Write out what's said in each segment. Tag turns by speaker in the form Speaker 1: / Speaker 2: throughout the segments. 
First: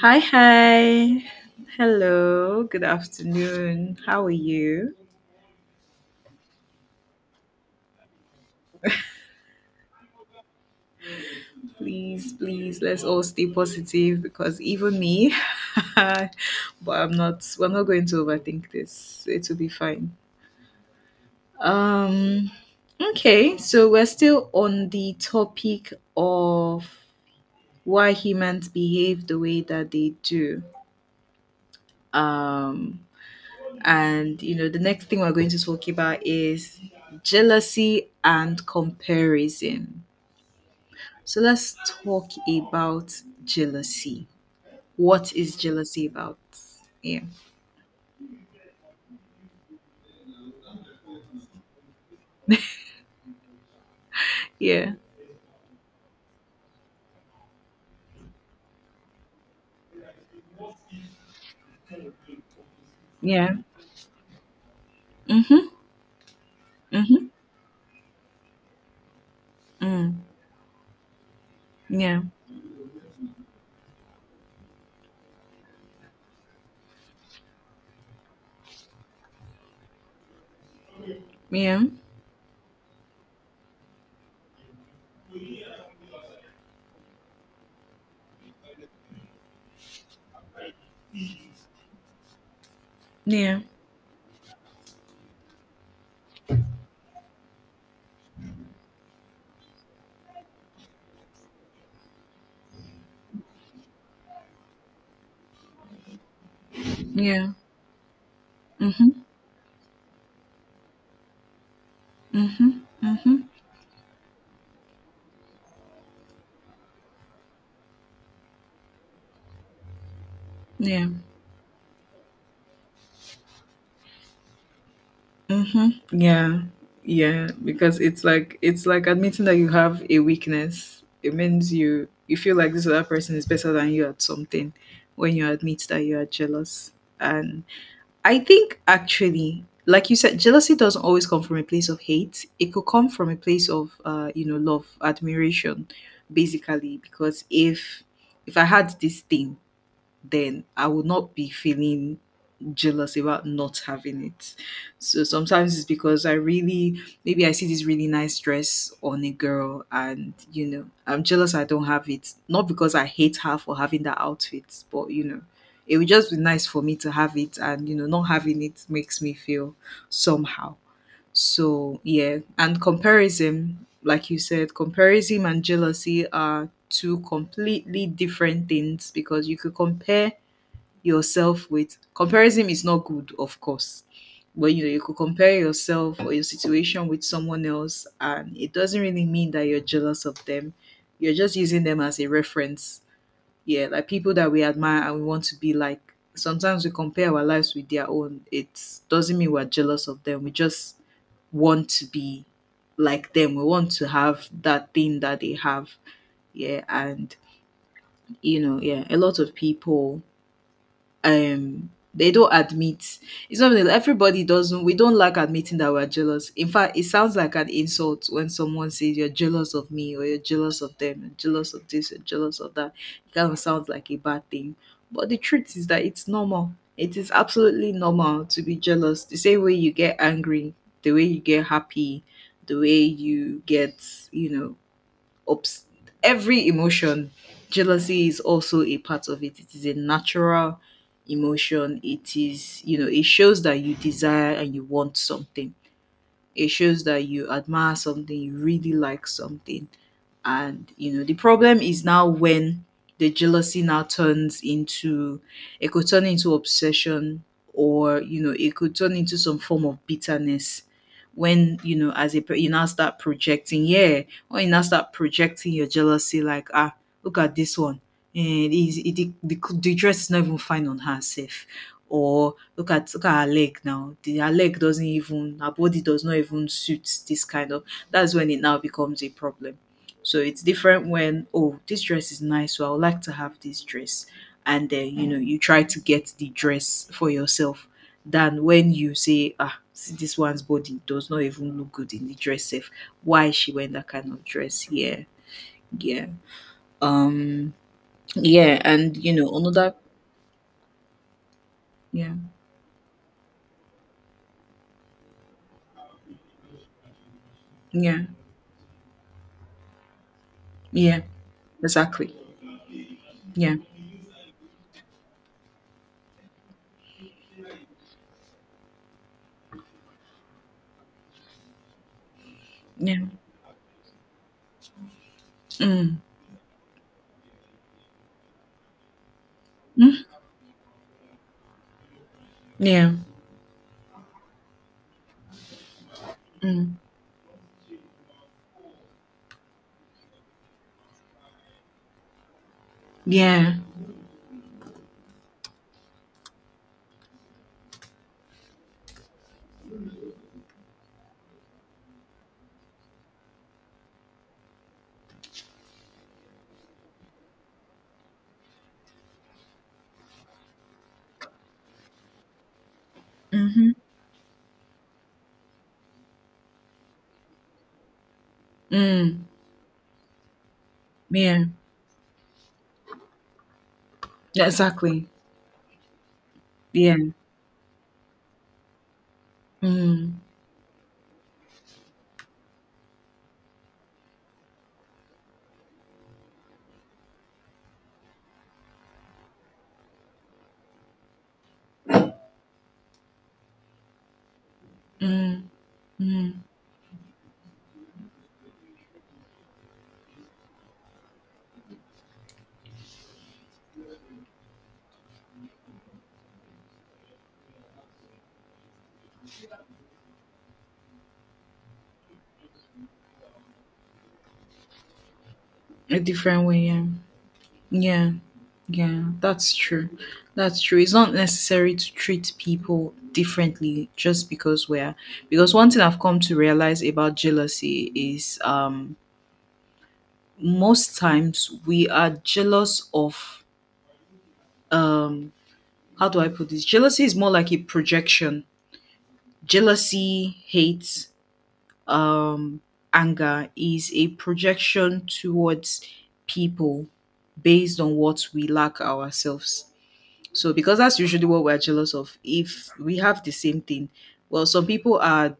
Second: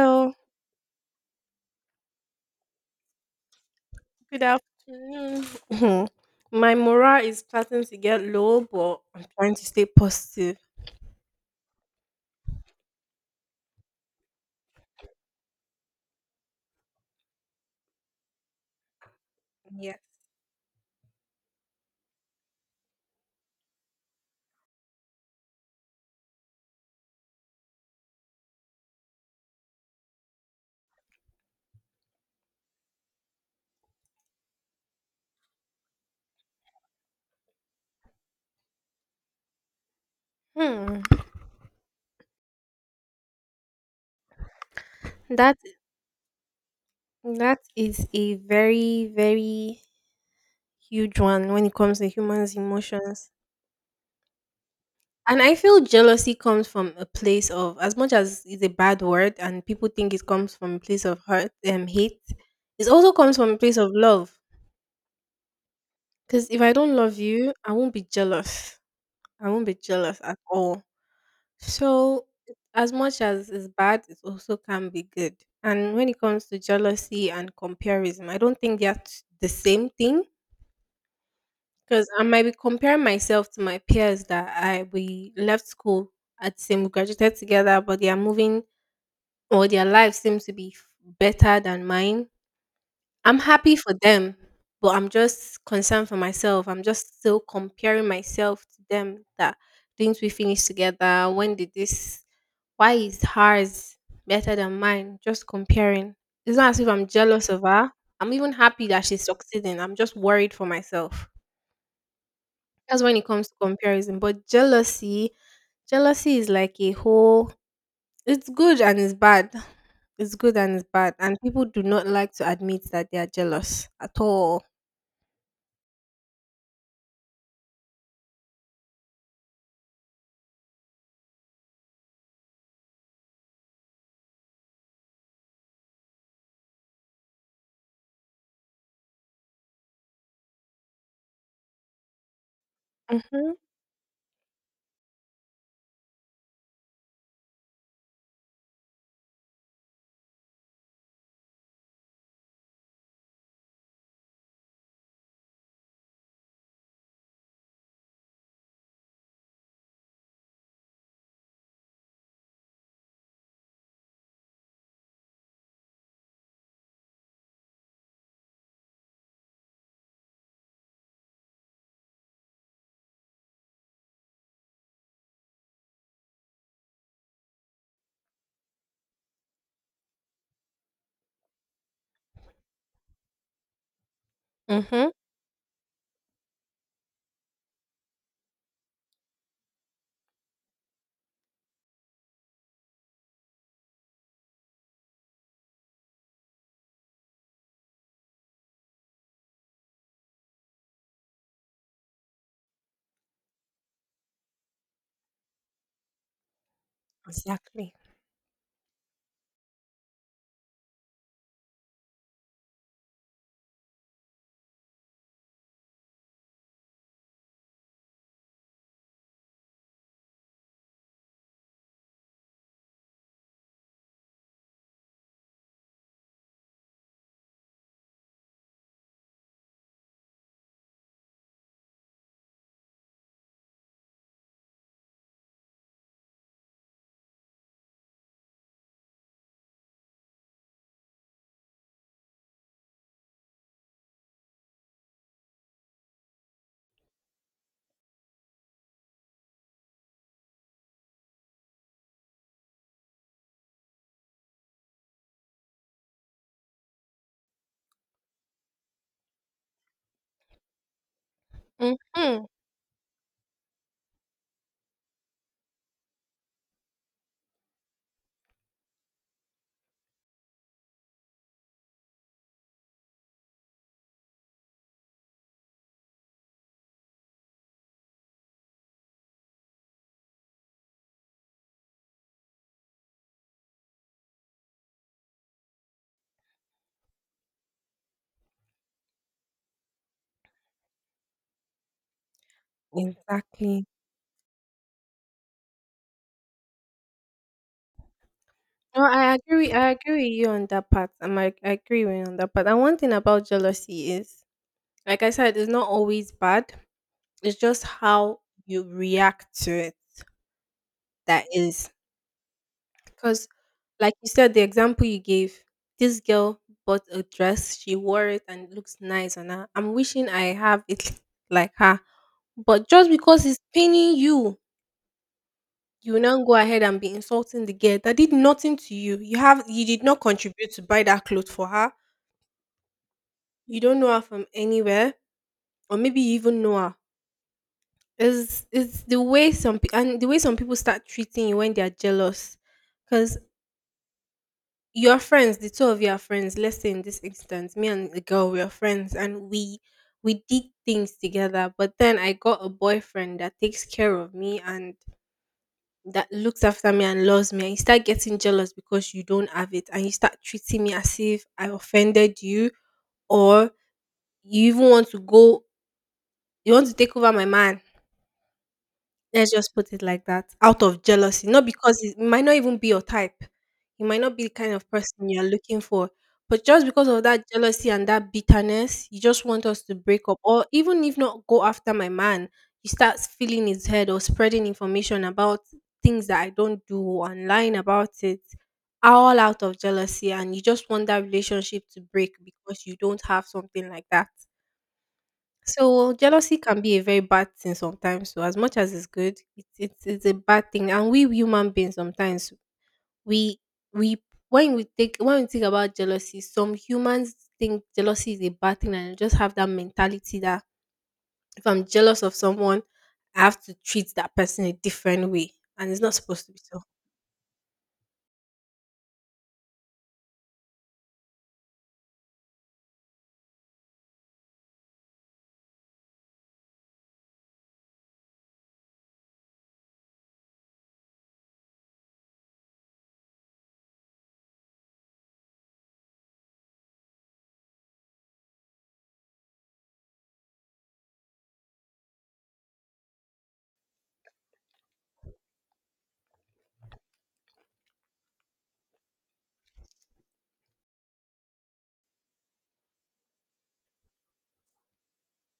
Speaker 1: Hi, hi. Hello. Good afternoon. How are
Speaker 2: good
Speaker 1: you?
Speaker 2: afternoon. Mhm. My morale is starting to get low, but I'm trying to stay positive.
Speaker 1: Please, please, let's all stay positive because even me, but I'm not, we're not going to overthink this. It will be
Speaker 2: Yes.
Speaker 1: fine. Um, okay. So we're still on the topic of why humans behave the way that they do. Um, and, you know, the next thing we're going to talk about is jealousy and comparison.
Speaker 2: Hmm.
Speaker 1: So let's talk about jealousy. What
Speaker 2: That
Speaker 1: is jealousy about? Yeah.
Speaker 2: that is a very very huge one when it comes to humans' emotions.
Speaker 1: Yeah.
Speaker 2: And I feel jealousy comes from a place of, as much as it's a bad word, and people think it comes from a place of hurt and hate. It also comes from a
Speaker 1: Yeah.
Speaker 2: place of love.
Speaker 1: Mhm.
Speaker 2: Because if I don't love
Speaker 1: Mhm.
Speaker 2: you, I won't be jealous. I won't be
Speaker 1: Mm.
Speaker 2: jealous at all.
Speaker 1: Yeah.
Speaker 2: So, as much as it's bad, it also can be good. And when it comes to jealousy and comparison, I don't think they're the same thing
Speaker 1: Yeah.
Speaker 2: because I might be comparing myself to my peers that I we left school at the same, we graduated together, but they are moving or their life seems to be better than mine. I'm
Speaker 1: Yeah.
Speaker 2: happy for them, but I'm just concerned for myself. I'm just still comparing myself to them that didn't we finish together? When did this why is hers better than mine? Just comparing. It's not as if I'm jealous
Speaker 1: Yeah.
Speaker 2: of her. I'm even happy that she's
Speaker 1: Mhm.
Speaker 2: succeeding. I'm just worried for myself.
Speaker 1: Mhm.
Speaker 2: That's when it comes
Speaker 1: Mhm.
Speaker 2: to comparison. But jealousy, jealousy is like a whole, it's good and it's bad. It's good and it's
Speaker 1: Yeah.
Speaker 2: bad. And people do not like to admit that they are jealous at all.
Speaker 1: Mhm. Yeah. Yeah, because it's like admitting that you have a weakness. It means you feel like this other person is better than you at something when you admit that you are jealous. And I think actually, like you said, jealousy doesn't always come from a place of hate. It could come from a
Speaker 2: Mhm,
Speaker 1: place of, you know, love, admiration, basically. Because if I had this thing, then I would not be feeling jealous about not having it. So sometimes it's because I really maybe I see this really nice dress on a girl and you know, I'm jealous I don't have it. Not because I hate her for having that outfit, but you know, it would just be nice for me to have it and you know, not having it makes me feel somehow. So yeah, and comparison, like you said, comparison and jealousy are two completely different things because you could compare yourself with comparison is not good, of course. But you know, you
Speaker 2: mhm.
Speaker 1: could compare yourself or your situation with someone else, and it doesn't really mean that you're jealous of them. You're just using them as a reference. Yeah, like people that we admire and we want to be like. Sometimes we compare our lives with their own. It doesn't mean we're jealous of them. We just want to be like them. We want to have that thing that they have. Yeah, and
Speaker 2: Exactly.
Speaker 1: a lot of people they don't admit, it's not really, everybody doesn't we don't like admitting that we're jealous. In fact, it sounds like an insult when someone says you're jealous of me or you're jealous of them, you're jealous of this, you're jealous of that. It kind of sounds like a bad thing, but the truth is that it's normal. It is absolutely normal to be jealous. The same way you get angry, the way you get happy, the way you get, you know, ups- every emotion, jealousy is also a part of it. It is a natural emotion. It is, you know, it shows that you desire and you want something. It shows that you admire something, you really like something. And, you know, the problem is now when the jealousy now it could turn into obsession or, you know, it could turn into some form of bitterness. When, you know,
Speaker 2: Mhm.
Speaker 1: you now start projecting, yeah, when you now start projecting your jealousy, like, ah, look at this one. And the dress is not even fine on herself. Or look at her leg now. Her leg doesn't even, her body does not even suit this kind of, that's when it now becomes a problem. So it's different when, oh this dress is nice, so I would like to have this dress. And then you know you try to get the dress for yourself, than when you say, ah, see this one's body does not even look good in the dress safe. Why she
Speaker 2: Exactly.
Speaker 1: wearing that kind of dress? Yeah. Yeah. Um yeah,
Speaker 2: No,
Speaker 1: and you
Speaker 2: I
Speaker 1: know,
Speaker 2: agree I
Speaker 1: another
Speaker 2: agree with you on that part. I agree with you
Speaker 1: yeah,
Speaker 2: on that part. And one thing about jealousy is, like I said, it's not always bad. It's just
Speaker 1: yeah,
Speaker 2: how you react to it
Speaker 1: yeah,
Speaker 2: that is.
Speaker 1: exactly.
Speaker 2: Because,
Speaker 1: Yeah.
Speaker 2: like you said, the example you gave, this girl bought a dress, she wore it and it looks nice on her. I'm wishing I have it like her. But just
Speaker 1: Yeah.
Speaker 2: because it's paining you, you
Speaker 1: Mm.
Speaker 2: will now go ahead and be insulting the girl that did nothing to you. You have you did not
Speaker 1: Mm.
Speaker 2: contribute to buy that clothes for her.
Speaker 1: Yeah.
Speaker 2: You don't know her from anywhere, or maybe you even know her.
Speaker 1: Mm.
Speaker 2: Is the way some pe- and the way some people start treating you when they are jealous, because
Speaker 1: Yeah.
Speaker 2: your friends, the two of you are friends. Let's say in this instance, me and the girl, we are friends, and we did things together. But then I got a boyfriend that takes care of me and that looks after me and loves me, and you start getting jealous because you don't have it and you start treating me as if I offended you, or
Speaker 1: Mhm.
Speaker 2: you even want to go, you want to take over my man.
Speaker 1: Mm.
Speaker 2: Let's just put it like that. Out of jealousy,
Speaker 1: Yeah.
Speaker 2: not because it might not even be your type. You might not be the
Speaker 1: Yeah,
Speaker 2: kind of person
Speaker 1: exactly.
Speaker 2: you're looking for. But just because
Speaker 1: Yeah.
Speaker 2: of that jealousy and that bitterness, you just want us to break
Speaker 1: Mm.
Speaker 2: up. Or even if not go after my man, you start feeling his head or spreading information about things that I don't do or lying about it. All out of jealousy and you just want that relationship to break because you don't have something like that.
Speaker 1: Mm.
Speaker 2: So
Speaker 1: Mm.
Speaker 2: jealousy can be a very bad thing sometimes. So as much as it's good, it's a bad thing. And we human beings sometimes we we when we think about jealousy, some humans think jealousy is a bad thing and just have that mentality that if I'm jealous of someone, I have to treat that person a different way, and it's not
Speaker 1: A
Speaker 2: supposed to be
Speaker 1: different
Speaker 2: so.
Speaker 1: way, yeah. Yeah. Yeah, that's true. That's true. It's not necessary to treat people differently just because we're, because one thing I've come to realize about jealousy is, most times we are jealous of, um how do I put this? Jealousy is more like a projection. Jealousy, hate, um, anger is a projection towards people based on what we lack ourselves. So, because that's usually what we're jealous of, if we have the same thing, well, some people are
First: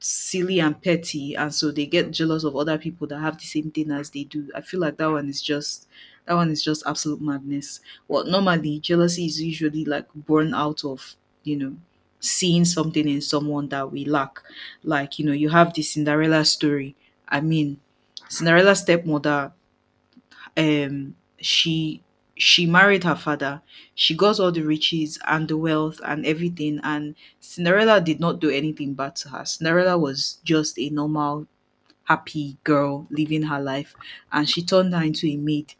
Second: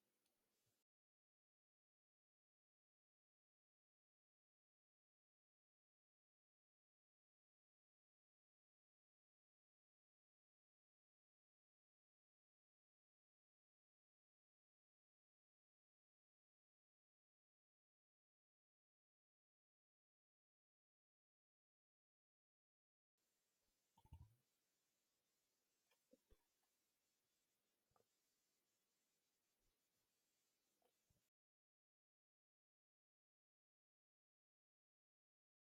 Speaker 1: silly and petty and so they get jealous of other people that have the same thing as they do. I feel like that one is just absolute madness. Well, normally jealousy is usually like born out of, you know, seeing something in someone that we lack. Like, you know, you have the Cinderella story. I mean, Cinderella's stepmother, um she she married her father. She got all the riches and the wealth and everything, and Cinderella did not do anything bad to her. Cinderella was just a normal happy girl living her life, and she turned her into a maid.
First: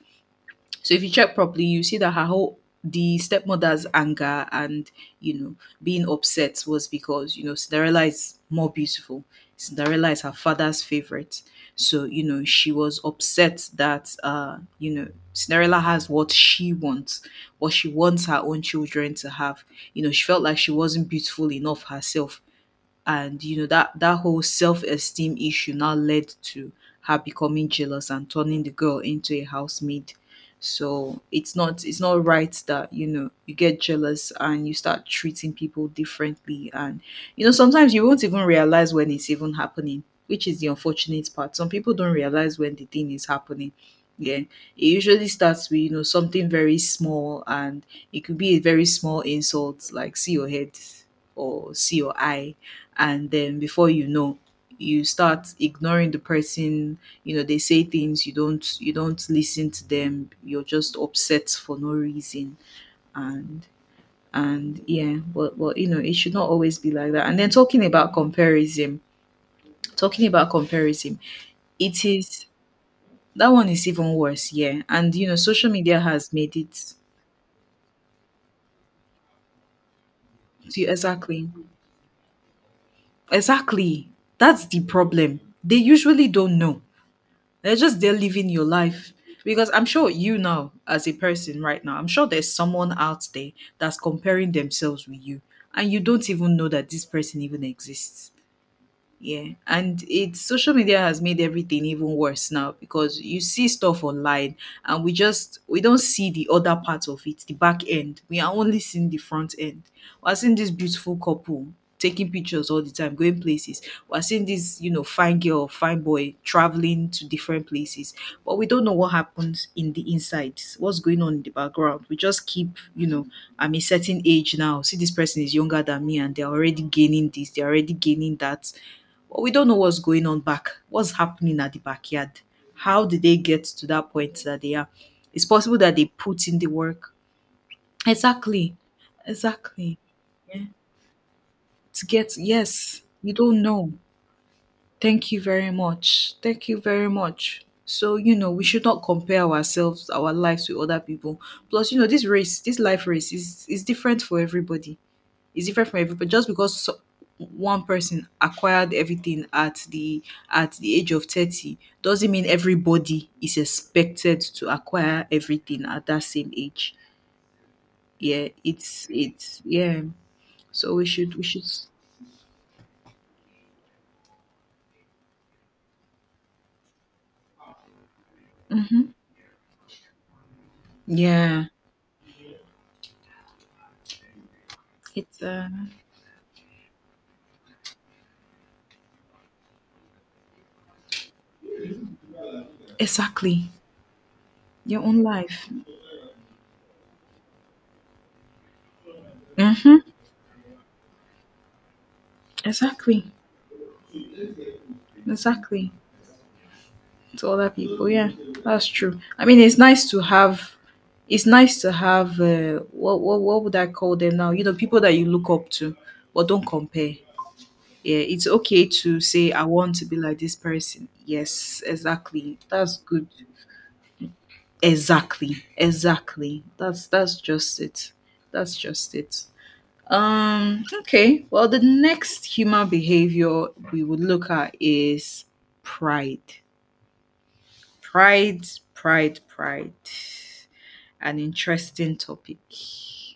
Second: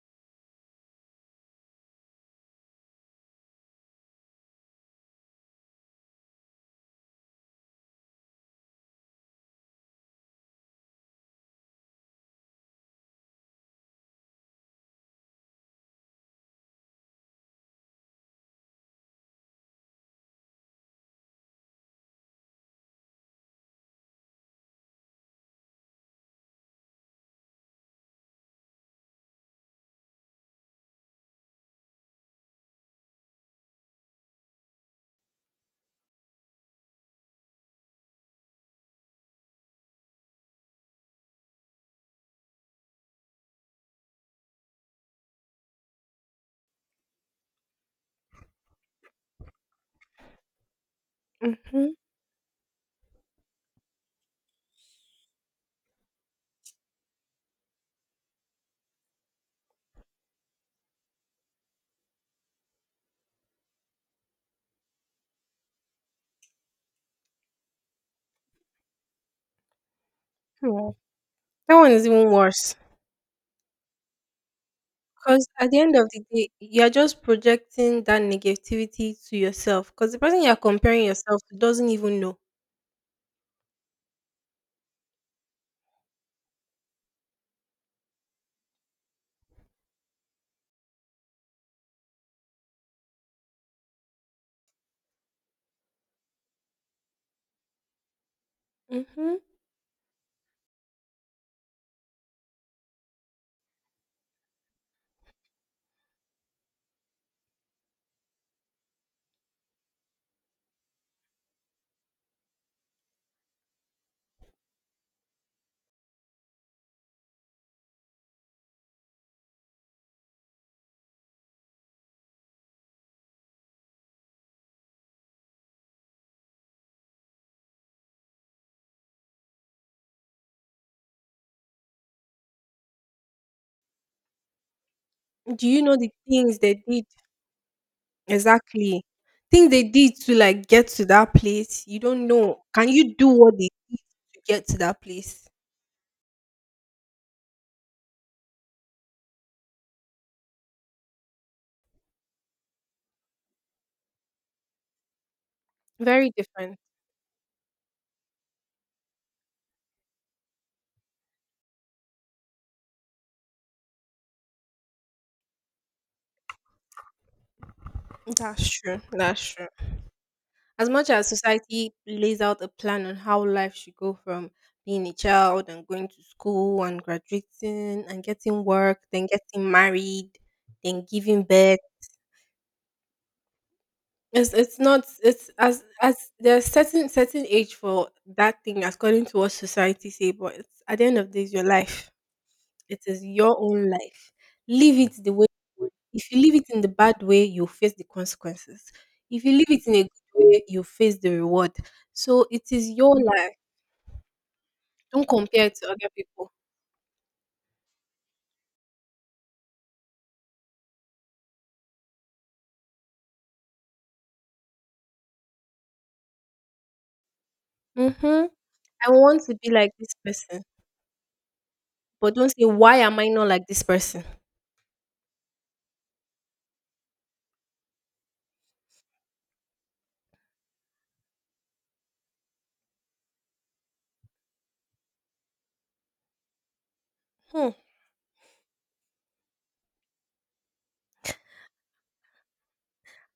Speaker 1: So if you check properly, you see that her whole the stepmother's anger and, you know, being upset was because, you know, Cinderella is more beautiful. Cinderella is her father's favorite, so you know she was upset that, you know, Cinderella has what she wants her own children to have. You know she felt like she wasn't beautiful enough herself, and you know that whole self-esteem issue now led to her becoming jealous and turning the girl into a housemaid. So it's not right that, you know, you get jealous and you start treating people differently. And you know sometimes you won't even realize when it's even happening, which is the unfortunate part. Some people don't realize when the thing is happening. Yeah, it usually starts with, you know, something very small, and it could be a very small insult, like see your head or
Speaker 2: Hmm.
Speaker 1: see your eye. And then before you know, you start ignoring the person. You know they say things, you don't listen to them, you're just upset for no reason. and and yeah, but you know, it should not always be like that. And then talking about comparison, talking about comparison
Speaker 2: That one
Speaker 1: it
Speaker 2: is even
Speaker 1: is,
Speaker 2: worse.
Speaker 1: that one is even worse. Yeah, and you know,
Speaker 2: Because at
Speaker 1: social
Speaker 2: the end
Speaker 1: media
Speaker 2: of the
Speaker 1: has
Speaker 2: day,
Speaker 1: made
Speaker 2: you're
Speaker 1: it
Speaker 2: just projecting that negativity to yourself. Because the person you're
Speaker 1: to,
Speaker 2: comparing yourself
Speaker 1: exactly,
Speaker 2: to doesn't even know.
Speaker 1: exactly. That's the problem, they usually don't know. They're just there living your life. Because I'm sure you now, as a person right now, I'm sure there's someone out there that's comparing themselves with you. And you don't even know that this person even exists.
Speaker 2: Hmm.
Speaker 1: Yeah, and it's social media has made everything even worse now because you see stuff online and we don't see the other part of it, the back end. We are only seeing the front end. We're seeing this beautiful couple taking pictures all the time, going places. We're seeing this, you know, fine girl, fine boy traveling to different places, but we don't know what happens in the insides, what's going on in the background. We just keep, you know, I'm a certain age now. See, this person is younger than me and they're already gaining that, but we don't know what's going on back. What's happening at the backyard? How did they get to that point that they are? It's
Speaker 2: Do
Speaker 1: possible
Speaker 2: you know
Speaker 1: that they
Speaker 2: the
Speaker 1: put
Speaker 2: things
Speaker 1: in the
Speaker 2: they did
Speaker 1: work. Exactly.
Speaker 2: exactly? Things they
Speaker 1: Exactly.
Speaker 2: did to like get to that place. You
Speaker 1: To
Speaker 2: don't
Speaker 1: get,
Speaker 2: know. Can
Speaker 1: yes,
Speaker 2: you do
Speaker 1: you
Speaker 2: what
Speaker 1: don't
Speaker 2: they
Speaker 1: know.
Speaker 2: did to get to that
Speaker 1: Thank you
Speaker 2: place?
Speaker 1: very much. Thank you very much. So, you know, we should not compare ourselves, our lives with other people. Plus, you know, this life race is different for everybody, is different from everybody.
Speaker 2: Very
Speaker 1: Just
Speaker 2: different.
Speaker 1: because one person acquired everything at the age of 30 doesn't mean everybody is expected to acquire everything at that same age. Yeah
Speaker 2: That's true. That's
Speaker 1: it's
Speaker 2: true.
Speaker 1: Yeah.
Speaker 2: As
Speaker 1: So
Speaker 2: much as
Speaker 1: we should,
Speaker 2: society lays out a plan on how life should go from being a child and going to school and graduating and getting work, then getting married, then giving
Speaker 1: yeah,
Speaker 2: birth. It's not,
Speaker 1: it's
Speaker 2: it's as there's certain age for that thing according to what society say, but it's at the end of the day it's your life. It is your
Speaker 1: exactly,
Speaker 2: own life. Live
Speaker 1: your own
Speaker 2: it the way
Speaker 1: life.
Speaker 2: you would. If you live it in the bad way, you face the consequences. If you live it in
Speaker 1: Mm-hmm.
Speaker 2: a good way, you face the reward. So it is your
Speaker 1: Exactly,
Speaker 2: life. Don't compare it to
Speaker 1: exactly,
Speaker 2: other people.
Speaker 1: to other people. Yeah, that's true. I mean, It's nice to have. What what would I call them now? You know, people that you look up to, but don't compare. Yeah,
Speaker 2: Mm-hmm.
Speaker 1: it's okay
Speaker 2: I
Speaker 1: to
Speaker 2: want
Speaker 1: say
Speaker 2: to
Speaker 1: I
Speaker 2: be like
Speaker 1: want to
Speaker 2: this
Speaker 1: be like this
Speaker 2: person,
Speaker 1: person. Yes,
Speaker 2: but don't
Speaker 1: exactly.
Speaker 2: say, why
Speaker 1: That's
Speaker 2: am
Speaker 1: good.
Speaker 2: I not like this person?
Speaker 1: Exactly, exactly. That's just it. That's just it. Okay. Well, the next human behavior we would look at is pride.
Speaker 2: Hmm.
Speaker 1: Pride, Pride. An interesting topic.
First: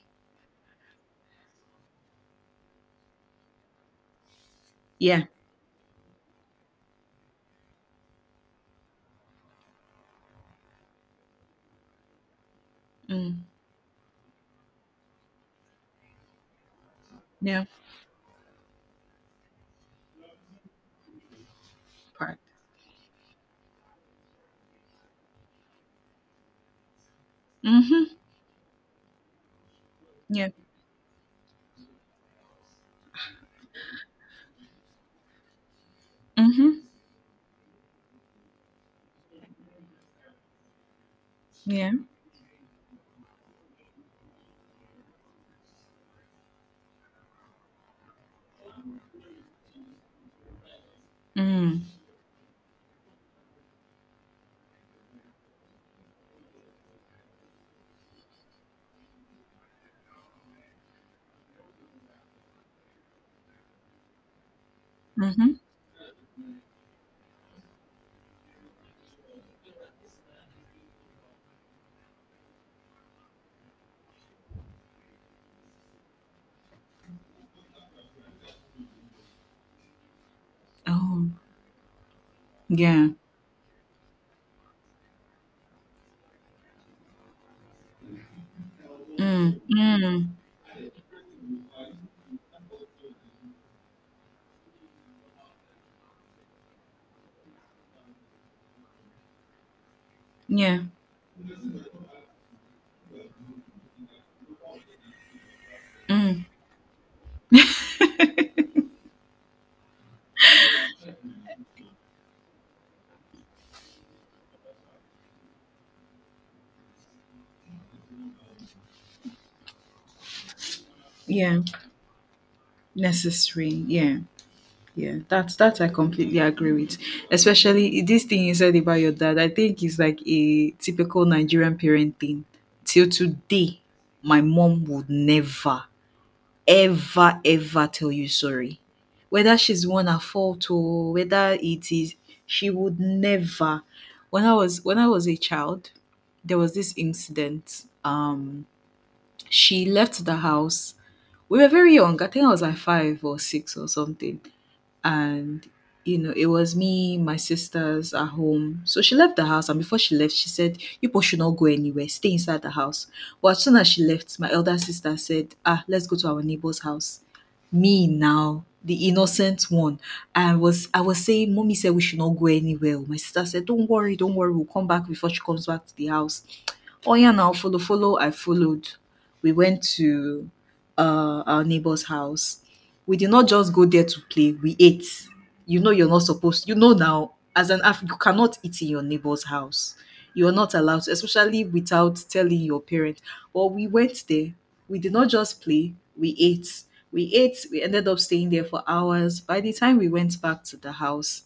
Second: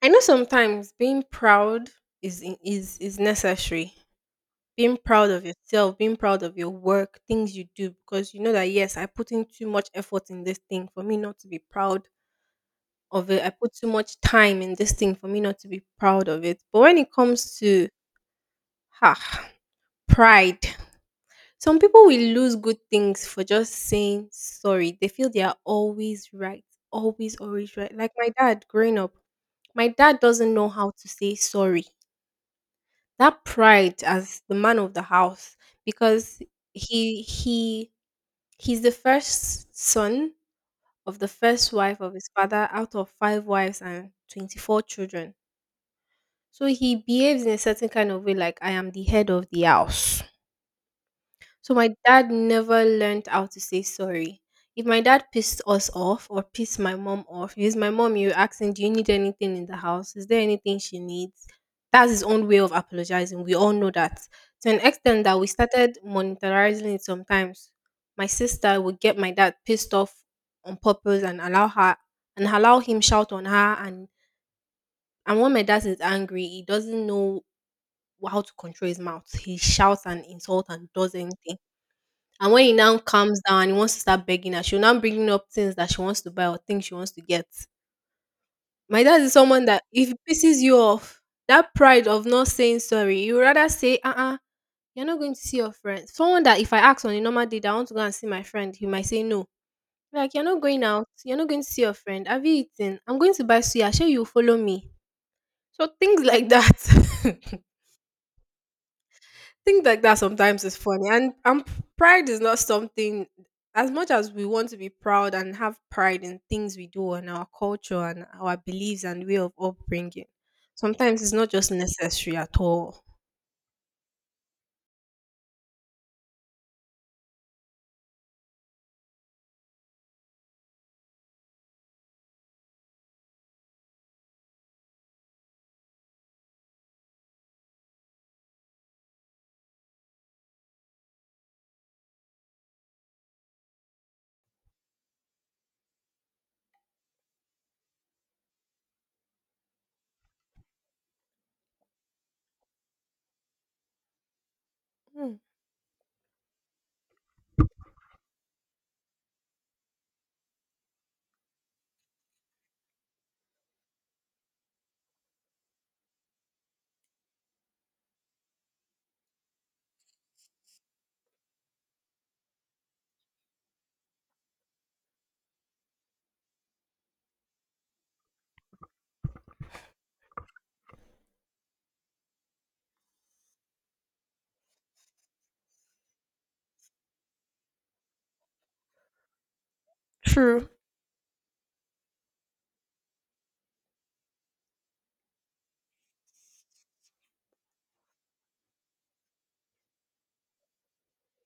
Speaker 2: I know sometimes being proud is in- is is necessary. Being
Speaker 1: Yeah.
Speaker 2: proud of yourself, being proud of your work, things you do, because you know that yes, I put in too much effort in this thing for me not to be proud of it.
Speaker 1: Mm.
Speaker 2: I put too much time in this thing for me not to be proud of it. But when it comes
Speaker 1: Yeah.
Speaker 2: to ha pride, some people will
Speaker 1: Pride.
Speaker 2: lose good things for just saying sorry. They feel they are always right, always, always right.
Speaker 1: Mhm.
Speaker 2: Like my dad growing up, my dad
Speaker 1: Yeah.
Speaker 2: doesn't know how to say sorry. That pride as the man of the house, because
Speaker 1: Mhm.
Speaker 2: he he he's the first son of the first
Speaker 1: Yeah.
Speaker 2: wife of his father out of five wives and 24 children. So he behaves in a certain kind of way, like I am the head of the house. So
Speaker 1: Mm.
Speaker 2: my dad never learned how to say sorry. If my dad pissed us off or pissed my mom off, he's my mom, you're asking, do you need anything in the house? Is there anything she needs? That's his own way of apologizing. We all know that. To an extent that we
Speaker 1: Mhm.
Speaker 2: started monetizing it sometimes. My sister would get my dad pissed off on purpose and allow him shout on her, and when my dad is angry, he doesn't know how to control his mouth. He shouts and insults and does
Speaker 1: Oh.
Speaker 2: anything. And when he now
Speaker 1: Yeah.
Speaker 2: calms down and he wants to start begging her, she'll now bringing up things that she wants to buy or things she wants to get. My dad is
Speaker 1: Mm.
Speaker 2: someone that if he
Speaker 1: Mm.
Speaker 2: pisses you off, that pride of not saying sorry, you rather say, you are not going to see your friends. Someone that if I ask on a normal day that I want to go and see my friend, he might say no. Like, you're not
Speaker 1: Yeah.
Speaker 2: going out, you're not going to see your friend. Have you eaten? I'm going to buy suya, sure you follow me. So things like that. Things like that sometimes is funny, and pride is not something. As much as we want to be proud and have pride in things we do and our culture and our beliefs and way of upbringing, sometimes it's not
Speaker 1: Yeah.
Speaker 2: just necessary at all.
Speaker 1: Necessary. Yeah. Yeah. That's that I completely agree with. Especially this thing you said about your dad. I think it's like a typical Nigerian parent thing. Till today, my mom would never ever, ever tell you sorry. Whether she's the one at fault or whether it is, she would never. When I was a child, there was this incident. She left the house. We were very young. I think I was like 5 or 6 or something
Speaker 2: Mm.
Speaker 1: and it was me my sisters at home. So she left the house, and before she left she said, "You both should not go anywhere, stay inside the house." But as soon as she left, my elder sister said, "Ah, let's go to our neighbor's house." Me now, the innocent one, I was saying, "Mommy said we should not go anywhere." My sister said, "Don't worry, don't worry, we'll come back before she comes back to the house." Oh yeah, now follow follow, I followed. We went to our neighbor's house. We did not just go there to play. We ate. You know, you're not supposed. You know now, as an Af, you cannot eat in your neighbor's house. You are
Speaker 2: True.
Speaker 1: not allowed to, especially without telling your parents. Well, we went there. We did not just play. We ate. We ate. We ended up staying there for hours. By the time we went back to the house,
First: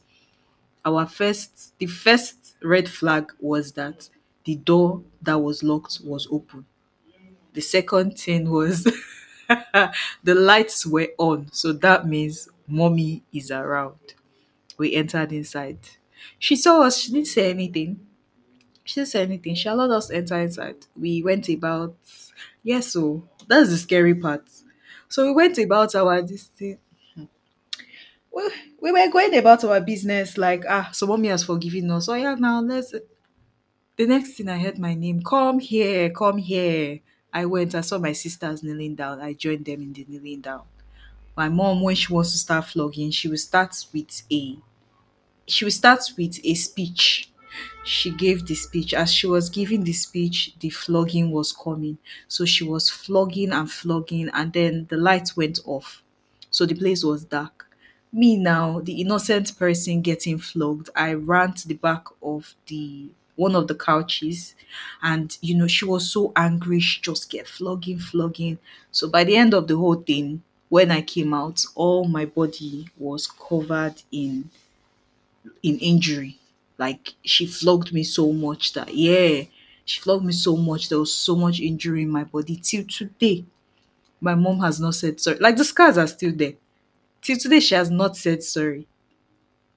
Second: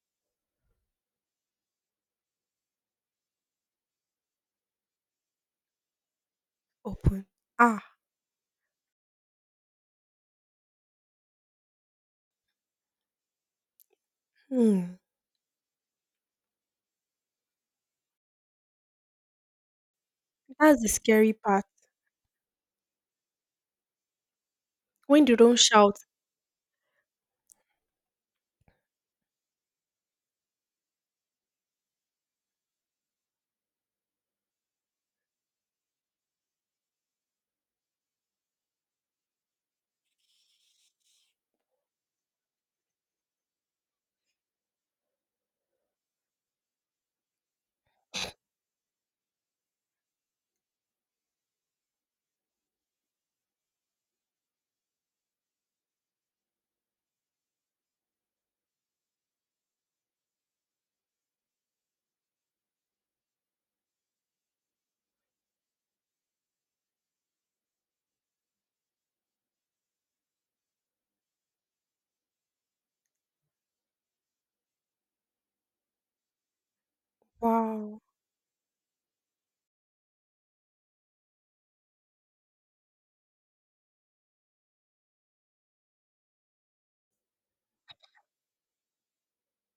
Speaker 1: the first red flag was that the door that was locked was open.
Speaker 2: Open.
Speaker 1: The
Speaker 2: Ah.
Speaker 1: second thing was, the lights were on, so that means mommy is around. We
Speaker 2: Hmm.
Speaker 1: entered inside. She saw us, she didn't say anything. She didn't say anything. She allowed us to enter
Speaker 2: That's
Speaker 1: inside.
Speaker 2: the
Speaker 1: We
Speaker 2: scary
Speaker 1: went
Speaker 2: part.
Speaker 1: about. Yes, so that's the scary part.
Speaker 2: When
Speaker 1: So we
Speaker 2: they don't
Speaker 1: went about
Speaker 2: shout,
Speaker 1: our this thing. We, we were going about our business like, "Ah, so mommy has forgiven us. So yeah, now let's The next thing, I heard my name, "Come here, come here." I went, I saw my sisters kneeling down. I joined them in the kneeling down. My mom, when she wants to start flogging, she will start with a she will start with a speech. She gave the speech. As she was giving the speech, the flogging was coming. So she was flogging and flogging, and then the light went off. So the place was dark. Me now, the innocent person getting flogged, I ran to the back of the, one of the couches, and you know she was so angry, she just kept flogging, flogging. So by the end of the whole thing, when I came out, all my body was covered in injury. Like she flogged
Speaker 2: wow,
Speaker 1: me so much that, yeah, she flogged me so much. There was so much injury in my body. Till today, my mom has not said sorry. Like the scars are still there. Till today, she has not said sorry.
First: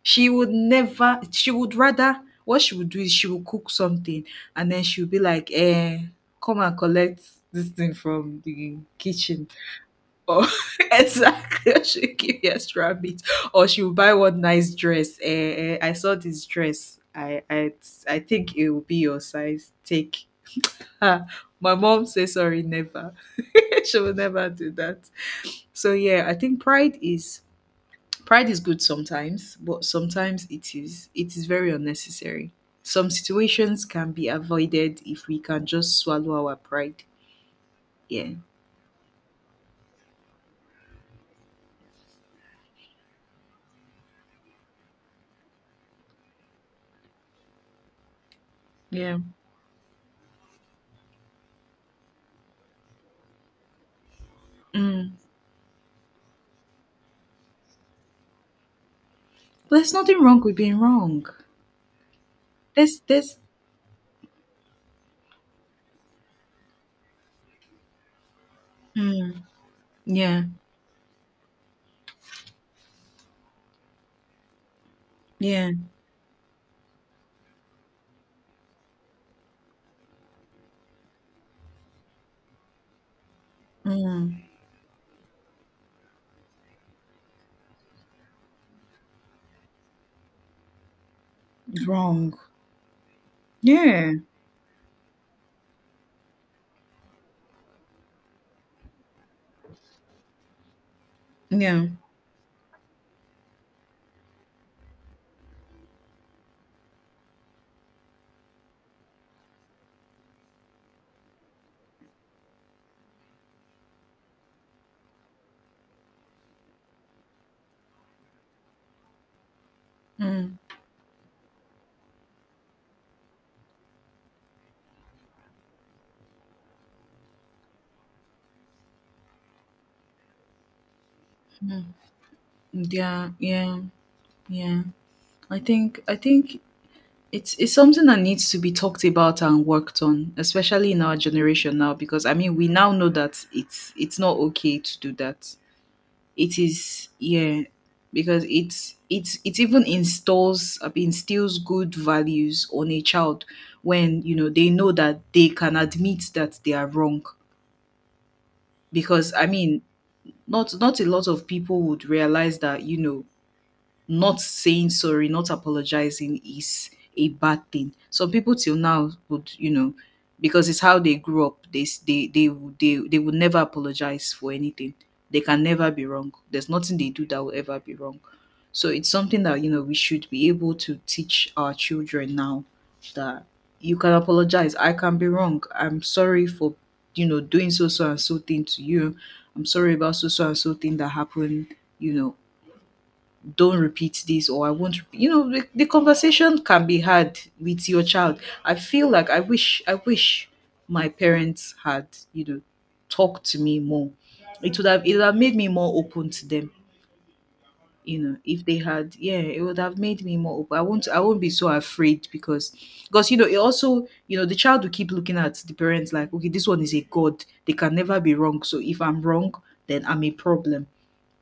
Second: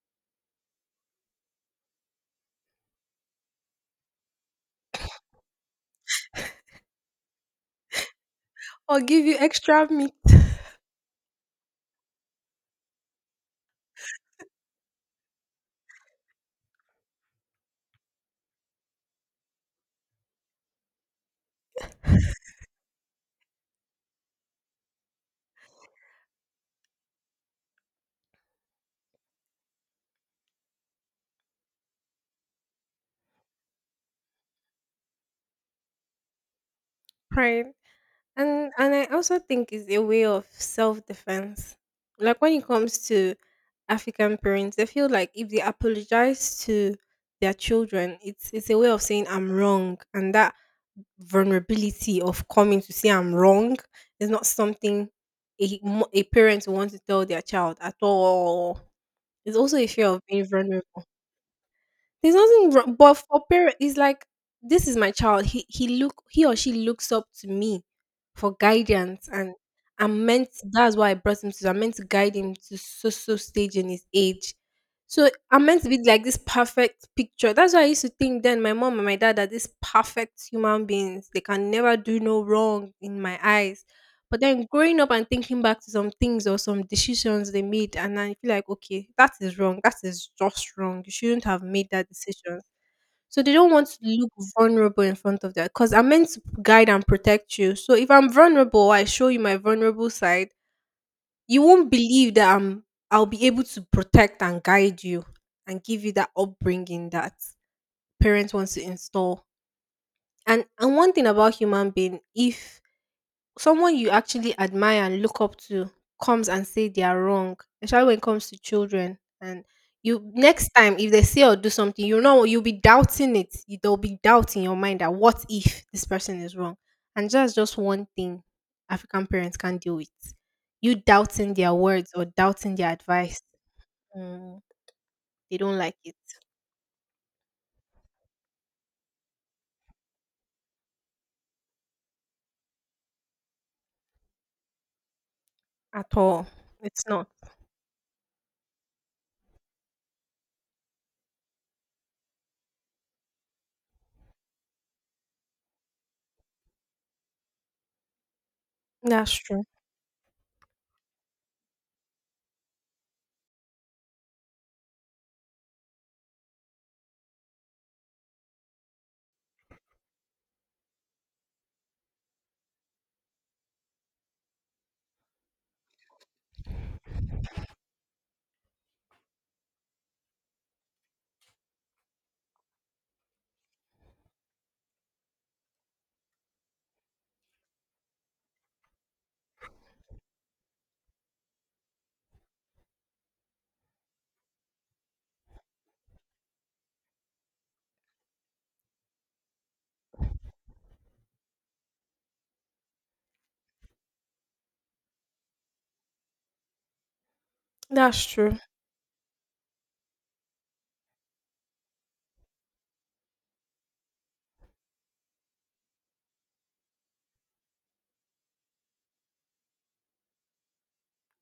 Speaker 1: She would never. She would rather. What she would do is she would cook something, and then she would be like, "Eh, come and collect this thing from the
Speaker 2: or give you
Speaker 1: kitchen."
Speaker 2: extra meat.
Speaker 1: Oh, exactly. She'll give you extra meat, or she'll buy one nice dress. "Eh, eh, I saw this dress. I think it will be your size. Take." Ah, my mom says sorry, never. She will never do that. So yeah, I think pride is good sometimes, but sometimes it is very unnecessary. Some situations can be avoided if we can just swallow our pride.
Speaker 2: Right.
Speaker 1: Yeah,
Speaker 2: And I also think it's a way of self defense. Like when it comes to African parents, they feel like if they apologize to their children, it's a way of
Speaker 1: yeah.
Speaker 2: saying I'm wrong, and that vulnerability of coming to say I'm wrong is not something
Speaker 1: Mm.
Speaker 2: a parent wants to tell their child at all. It's also a
Speaker 1: There's
Speaker 2: fear
Speaker 1: nothing
Speaker 2: of
Speaker 1: wrong
Speaker 2: being
Speaker 1: with being
Speaker 2: vulnerable.
Speaker 1: wrong.
Speaker 2: There's nothing wrong,
Speaker 1: This
Speaker 2: but
Speaker 1: this
Speaker 2: for parents, it's like this is my child. He or she looks up to me for guidance, and I'm
Speaker 1: Yeah,
Speaker 2: meant. That's why I brought him to. I'm meant to guide him to so stage in his age. So I'm
Speaker 1: yeah.
Speaker 2: meant to be like this perfect picture. That's why I used to think then my mom and my dad are these perfect human beings. They can never do no wrong in my eyes. But
Speaker 1: Mm,
Speaker 2: then growing up and thinking back to some things or some decisions they made, and I feel like, okay, that is wrong. That is just wrong. You shouldn't have made that
Speaker 1: wrong.
Speaker 2: decision. So they don't want to
Speaker 1: Yeah,
Speaker 2: look vulnerable in front of that because I'm meant to guide and protect you. So if I'm vulnerable, I show you my vulnerable side. You
Speaker 1: yeah.
Speaker 2: won't believe that I'm. I'll be able to protect and guide you and give you that upbringing that parents want to install. And one thing about human being, if someone you actually admire and look up to comes and say they are wrong, especially when it comes to children. And you
Speaker 1: Mm,
Speaker 2: next time if they say or do something, you know you'll be doubting it. You, there'll be doubt in your mind that what if this person is wrong? And that's just one thing African parents can't deal with. You doubting their words or doubting their
Speaker 1: yeah,
Speaker 2: advice.
Speaker 1: yeah,
Speaker 2: Mm,
Speaker 1: yeah.
Speaker 2: they
Speaker 1: I
Speaker 2: don't like
Speaker 1: think
Speaker 2: it
Speaker 1: I think it's something that needs to be talked about and worked on, especially in our generation now, because I mean we now know that it's not okay to do that.
Speaker 2: at all.
Speaker 1: It
Speaker 2: It's
Speaker 1: is,
Speaker 2: not.
Speaker 1: yeah, because it's it even installs instills good values on a child when you know they know that they can admit that they are wrong.
Speaker 2: That's
Speaker 1: Because I
Speaker 2: true.
Speaker 1: mean, not a lot of people would realize that, not saying sorry, not apologizing is a bad thing. Some people till now would, because it's how they grew up. They s- they would never apologize for anything. They can never be wrong. There's nothing they do that will ever be wrong. So it's something that we should be able to teach our children now, that you can apologize. I can be wrong. I'm sorry for doing so so and so thing to you. I'm sorry about so so and so thing that happened. You know, don't repeat this, or I won't rep-" the conversation can be had with your child. I feel like I wish my parents had you know talked to me more. It would have made me more open to them.
Speaker 2: That's true.
Speaker 1: If they had, yeah, it would have made me more open. I won't be so afraid, because it also, the child will keep looking at the parents like, "Okay, this one is a god, they can never be wrong, so if I'm wrong, then I'm a problem."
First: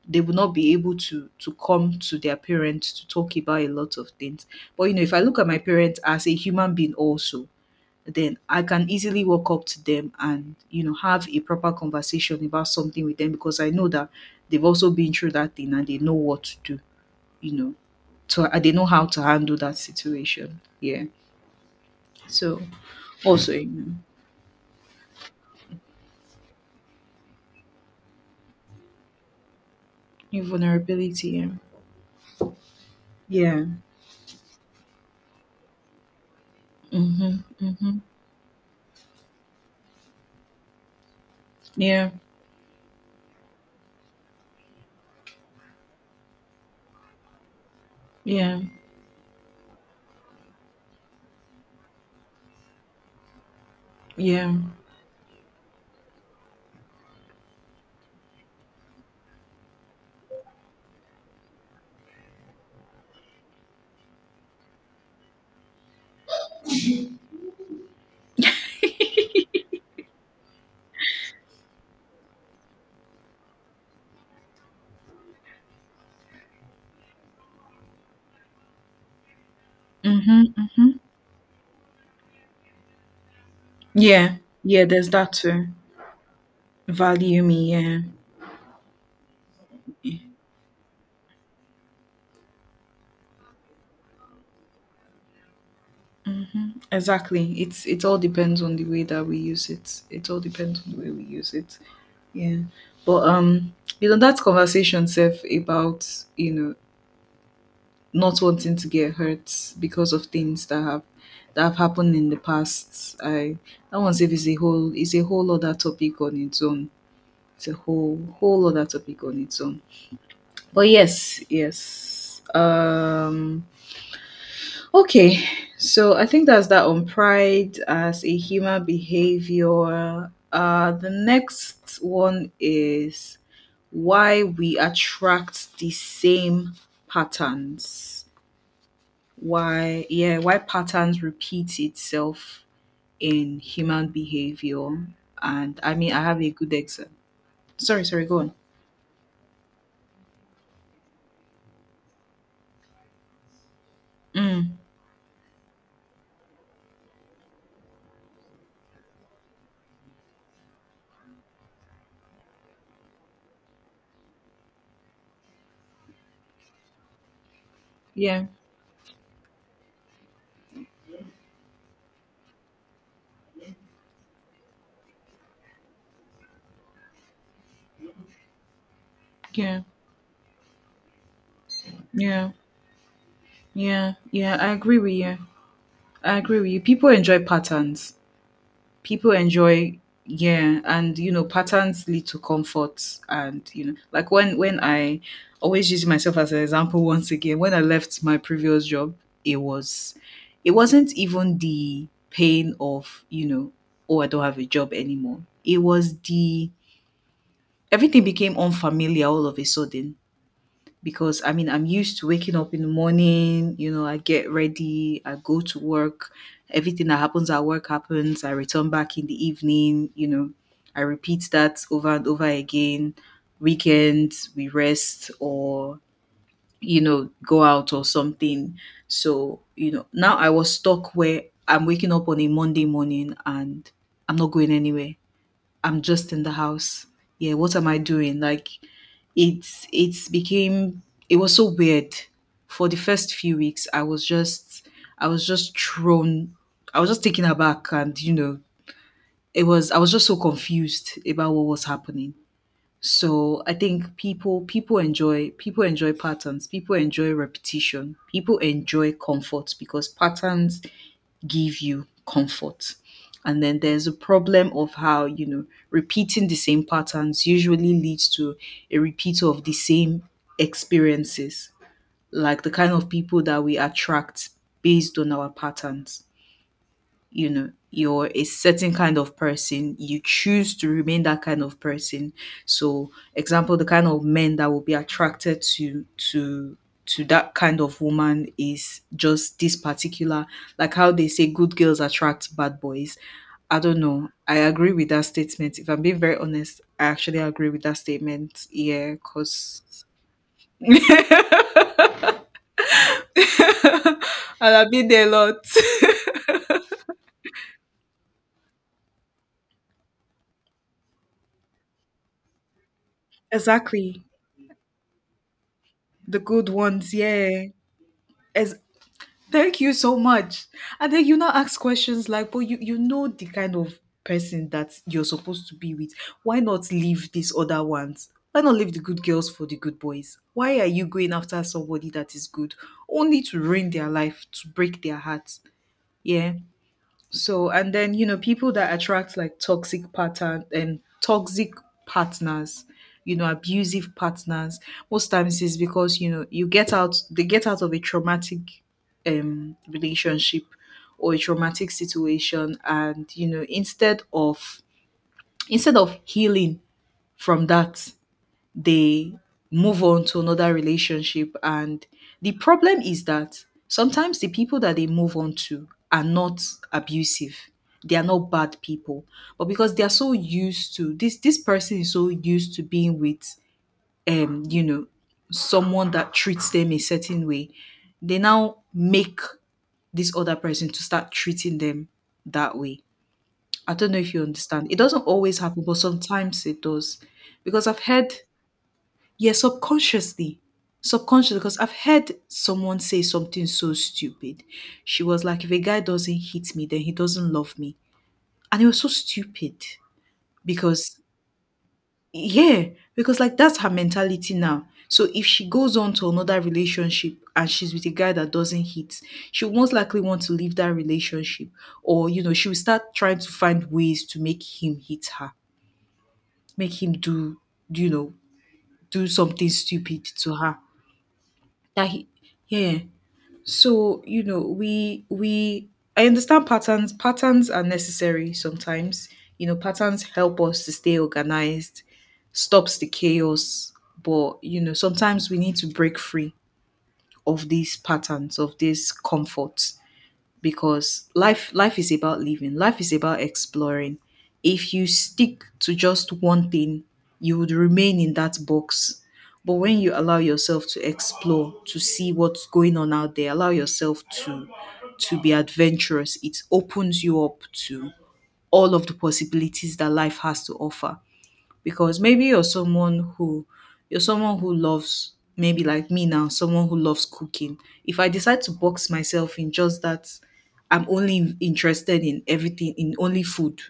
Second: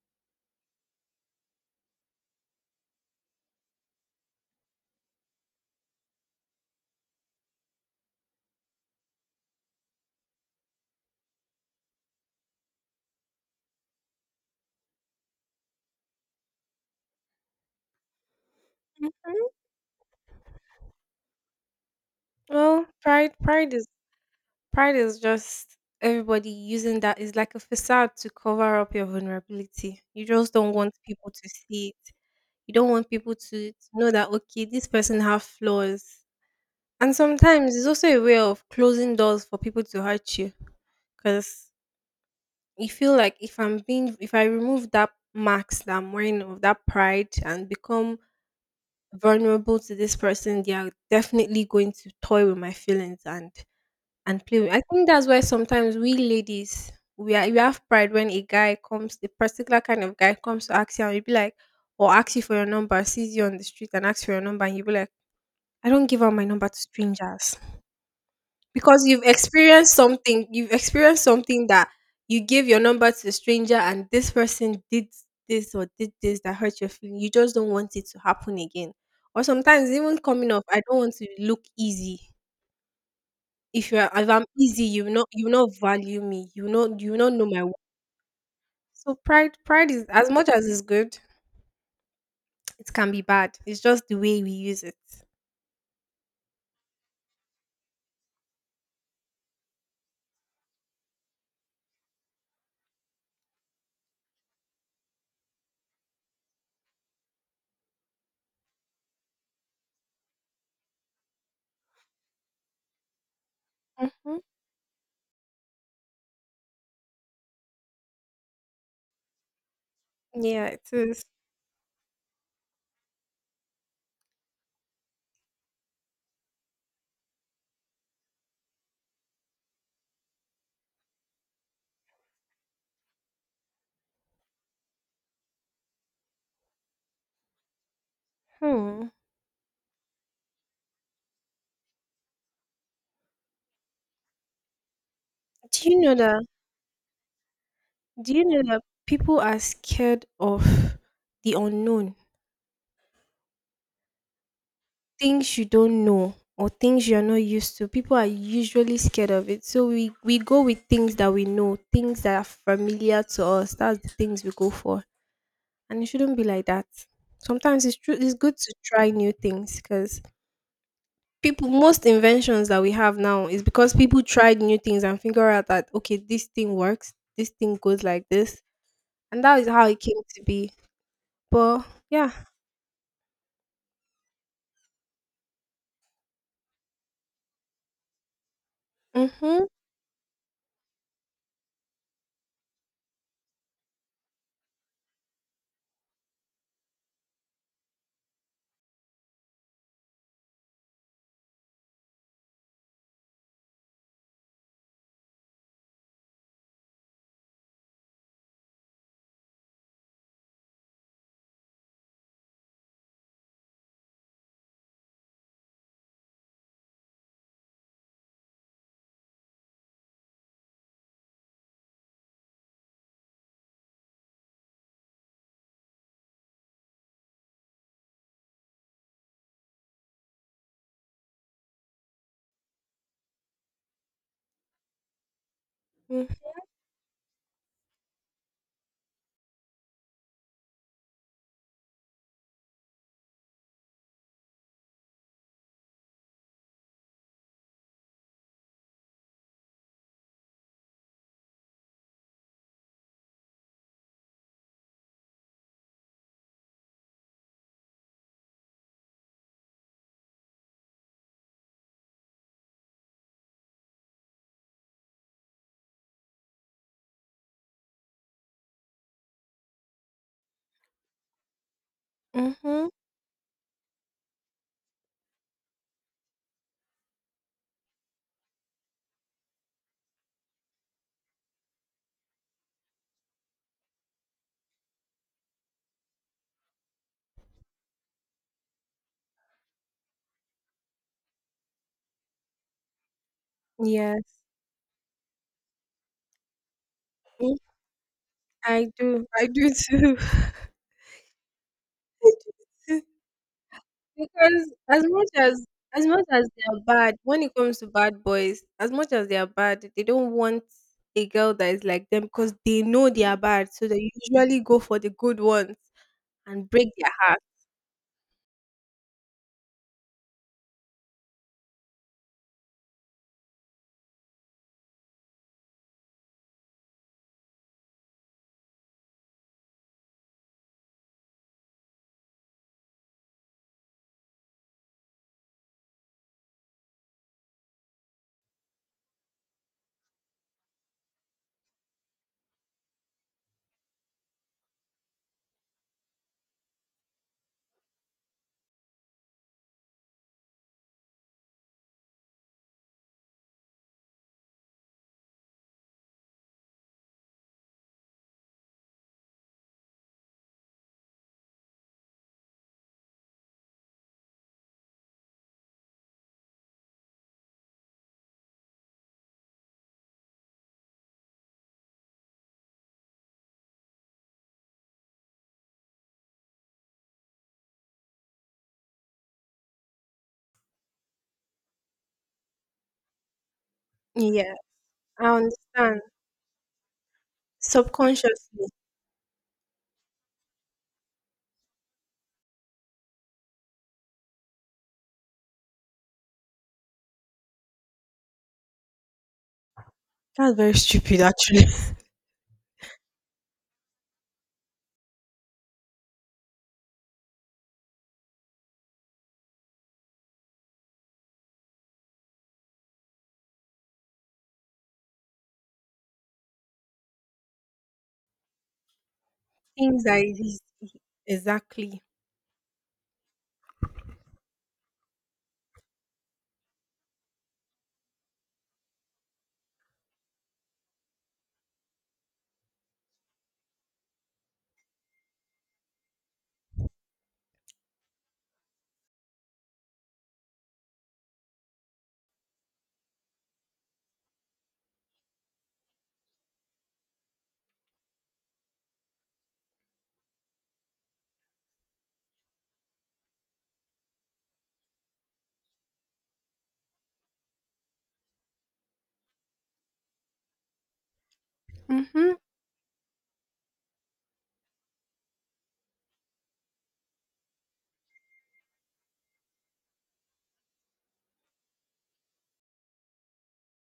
Speaker 1: They will not be able to come to their parents to talk about a lot of things. But if I look at my parents as a human being also, then I can easily walk up to them and have a proper conversation about something with them, because I know that they've also been through that thing and they know what to do, you know. So they know how to
Speaker 2: Mm.
Speaker 1: handle that situation. Yeah. So
Speaker 2: Well, pride
Speaker 1: also,
Speaker 2: pride is Pride is just everybody using that is like a facade to cover up your vulnerability. You
Speaker 1: your
Speaker 2: just don't want people
Speaker 1: vulnerability.
Speaker 2: to
Speaker 1: Yeah.
Speaker 2: see it. You don't want people
Speaker 1: Yeah.
Speaker 2: to know that okay, this person have flaws. And
Speaker 1: Mhm.
Speaker 2: sometimes it's
Speaker 1: Mhm.
Speaker 2: also a way of closing doors for people to hurt you. Because
Speaker 1: Yeah.
Speaker 2: you feel like if I remove that mask that I'm wearing of that pride and become
Speaker 1: Yeah.
Speaker 2: vulnerable to this person, they are definitely going to toy with my feelings and
Speaker 1: Yeah.
Speaker 2: play with. I think that's why sometimes we ladies we have pride when a guy comes, the particular kind of guy comes to ask you and you be like, or ask you for your number, sees you on the street and asks for your number and you be like, I don't give out my number to strangers. Because you've experienced something that you gave your number to a stranger and this person did this or did this that hurt your feeling. You just don't want it to happen again. Or sometimes even coming off,
Speaker 1: Mhm.
Speaker 2: I don't want to look easy. If
Speaker 1: Yeah,
Speaker 2: I'm easy,
Speaker 1: yeah,
Speaker 2: you
Speaker 1: there's
Speaker 2: will not
Speaker 1: that
Speaker 2: you will
Speaker 1: too.
Speaker 2: not value me. You will not
Speaker 1: Value
Speaker 2: know my
Speaker 1: me,
Speaker 2: worth.
Speaker 1: yeah.
Speaker 2: So pride is as much as it's good, it can be bad. It's just the way we use it.
Speaker 1: Exactly. It all depends on the way that we use it. It all depends on the way we use it. Yeah. But that conversation self about, you know, not wanting to get hurt because of things that have happened in the past. I That one safe
Speaker 2: Hmm.
Speaker 1: is a whole other topic on its own. It's a whole whole other topic on its own.
Speaker 2: Yeah, it
Speaker 1: But
Speaker 2: is.
Speaker 1: yes, yes. Okay, so I think that's that on pride as a human behavior. The next one is why we attract the same patterns.
Speaker 2: Hmm.
Speaker 1: Yeah, why patterns repeat itself in human behavior. And
Speaker 2: Do
Speaker 1: I
Speaker 2: you
Speaker 1: mean,
Speaker 2: know
Speaker 1: I have
Speaker 2: that?
Speaker 1: a good example. Sorry, sorry,
Speaker 2: Do
Speaker 1: go
Speaker 2: you
Speaker 1: on.
Speaker 2: know that people are scared of the unknown,
Speaker 1: Mm,
Speaker 2: things you don't know or things you're not used to? People are usually scared of it. So we go with things that we know, things that are familiar to us. That's the things we go for. And it shouldn't be like that. Sometimes it's true. It's
Speaker 1: yeah,
Speaker 2: good to try new things because people, most inventions that we have now is because people tried new things and figure out that okay, this thing works, this thing goes like this, and that is
Speaker 1: yeah,
Speaker 2: how it came to be. But yeah.
Speaker 1: yeah, yeah, yeah. I agree with you. I agree with you. People enjoy patterns, people
Speaker 2: Mhm.
Speaker 1: enjoy yeah, and patterns lead to comfort. And like when I always use myself as an example once again, when I left my previous job, it was it wasn't even the pain of, "Oh, I don't have a job anymore." It was, the everything became unfamiliar all of a sudden, because I mean, I'm used to waking up in the morning, I get ready, I go to work, everything that happens at work happens, I return back in the evening, I repeat that over and over again. Weekends, we rest or, go out or something. So, now I was stuck where I'm waking up on a Monday morning and I'm not going anywhere. I'm
Speaker 2: Mm.
Speaker 1: just in the house. Yeah, what am I doing? Like it's it's became it was so weird. For the first few weeks I was just, I was just thrown, I was just taken aback, and it was I was just so confused about what was happening. So I think people enjoy patterns, people enjoy repetition, people enjoy comfort, because patterns give you comfort. And then there's a problem of how, repeating the same patterns usually leads to a repeat of the same experiences, like the
Speaker 2: Mhm.
Speaker 1: kind of people that we attract based on our patterns. You're a certain kind of person, you choose to remain that kind of person. So, example, the kind of men that will be attracted to that kind of woman is just this particular, like how they say good girls attract bad boys. I don't know,
Speaker 2: Yes.
Speaker 1: I agree with that statement, if I'm being very honest. I actually
Speaker 2: Mm.
Speaker 1: agree with that statement, yeah,
Speaker 2: I do
Speaker 1: because
Speaker 2: too.
Speaker 1: and
Speaker 2: Because
Speaker 1: I've been there a lot.
Speaker 2: as much as they are bad, when it comes to bad boys, as much as they are bad, they don't want a girl that is like them because they know they are bad. So they
Speaker 1: Exactly,
Speaker 2: usually go for the good ones
Speaker 1: the
Speaker 2: and
Speaker 1: good
Speaker 2: break their
Speaker 1: ones,
Speaker 2: heart.
Speaker 1: yeah. as Thank you so much. And then you now ask questions like, "But you know the kind of person that you're supposed to be with. Why not leave these other ones? Why not leave the good girls for the good boys? Why are you going after somebody that is good, only to ruin their life, to break their hearts?" Yeah. So, and then, people that attract like toxic pattern and toxic partners, abusive partners, most times is because, they get out of a traumatic relationship or a traumatic situation. And, instead of, healing from that, they move on to another relationship. And the problem is that sometimes the people that they move on to are not abusive. They are not bad people. But because they are so used to this, person is so used to being with um, you know, someone that treats them a certain way, they now make this other person to start treating them that way. I don't know if you
Speaker 2: Yeah,
Speaker 1: understand. It doesn't
Speaker 2: I
Speaker 1: always happen, but
Speaker 2: understand.
Speaker 1: sometimes it does. Because I've heard
Speaker 2: Subconsciously.
Speaker 1: Yeah, subconsciously. Subconsciously, because I've heard someone say something so stupid. She was like, "If a guy doesn't hit me, then he doesn't love me." And it was so stupid,
Speaker 2: That's very
Speaker 1: because,
Speaker 2: stupid, actually.
Speaker 1: yeah, because like that's her mentality now. So if she goes on to another relationship and she's with a guy that doesn't hit, she'll most likely want to leave that relationship. Or, she will start trying to find ways to make him hit her, make him you know, do something
Speaker 2: Things are
Speaker 1: stupid to
Speaker 2: easy.
Speaker 1: her.
Speaker 2: Exactly.
Speaker 1: That he, yeah. Yeah. so you know we I understand, patterns are necessary sometimes. Patterns help us to stay organized, stops the chaos. But sometimes we need to break free of these patterns, of this comfort, because life is about living, life is about exploring. If you stick to just one thing, you would remain in that box. But when you allow yourself to explore, to see what's going on out there, allow yourself to be adventurous, it opens you up to all of the possibilities that life has to offer. Because
Speaker 2: Mm-hmm.
Speaker 1: maybe you're someone who loves, maybe like me now, someone who loves cooking. If I decide to box myself in just that, I'm only interested in only food,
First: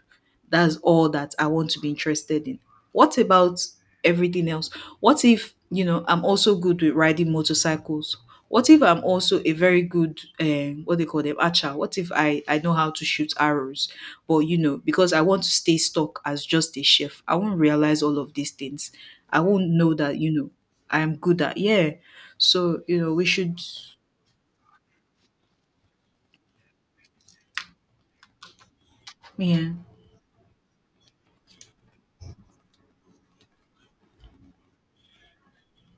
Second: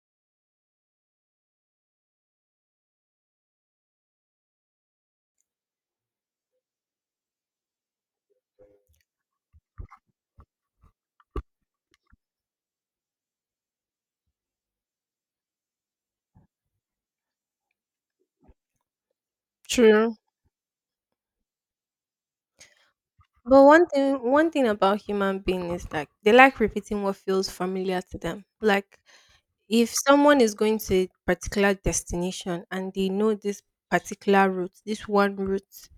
Speaker 1: that's all that I want to be interested in. What about everything else? What if, I'm also good with riding motorcycles? What if I'm also a very good, what they call them, archer? What if I know how to shoot arrows? But, because I want to stay stuck as just a chef, I won't realize all of these things. I won't know
Speaker 2: True.
Speaker 1: that, I'm good at, yeah. So, we should,
Speaker 2: But one thing about human being is like they like repeating what feels familiar to them. Like
Speaker 1: yeah,
Speaker 2: if someone is going to a particular destination and they know this particular route, this one route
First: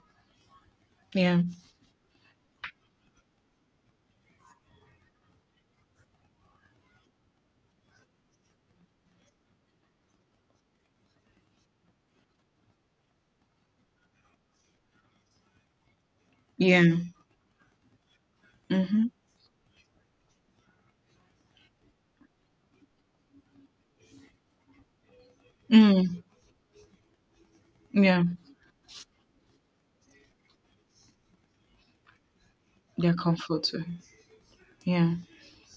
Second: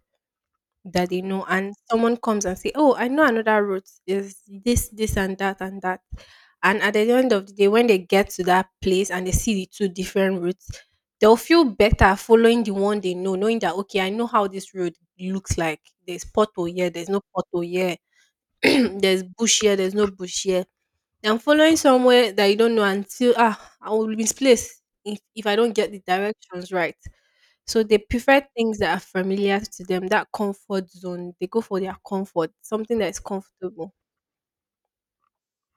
Speaker 2: that they
Speaker 1: yeah,
Speaker 2: know, and someone comes and say, "Oh, I know another route is this, this, and that, and that," and at the end of the day, when they get to that place and they see the two different routes, they'll feel better following the one they know, knowing that okay, I know how this road looks like. There's pothole
Speaker 1: yeah.
Speaker 2: here, there's no pothole here,
Speaker 1: Mm-hmm.
Speaker 2: there's bush here, there's no bush here. I'm following somewhere that you don't know until ah I will be misplaced if I don't get the
Speaker 1: Mm,
Speaker 2: directions right. So they
Speaker 1: yeah,
Speaker 2: prefer things that are familiar to them, that comfort zone. They go for their comfort, something that
Speaker 1: yeah,
Speaker 2: is
Speaker 1: comfort.
Speaker 2: comfortable.
Speaker 1: Yeah.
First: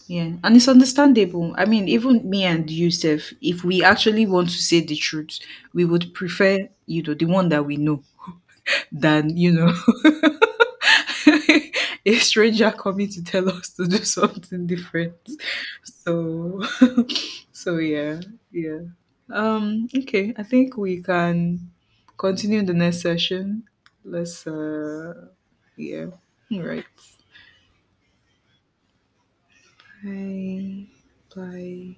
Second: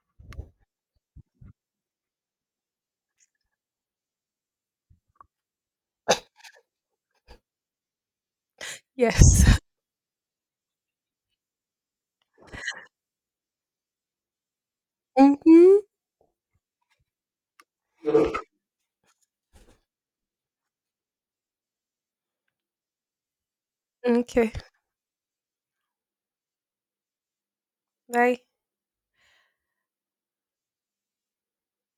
Speaker 1: Yeah, and it's understandable. I mean, even me and Yusuf, if we actually want to say the truth, we would prefer, the one that we know, than,
Speaker 2: Yes.
Speaker 1: a stranger coming to tell us to do something different.
Speaker 2: Hmm.
Speaker 1: So, so yeah, yeah. Okay, I think we can continue the next session. Let's,
Speaker 2: Okay.
Speaker 1: yeah. All right.
Speaker 2: Bye.
Speaker 1: Bye. Bye.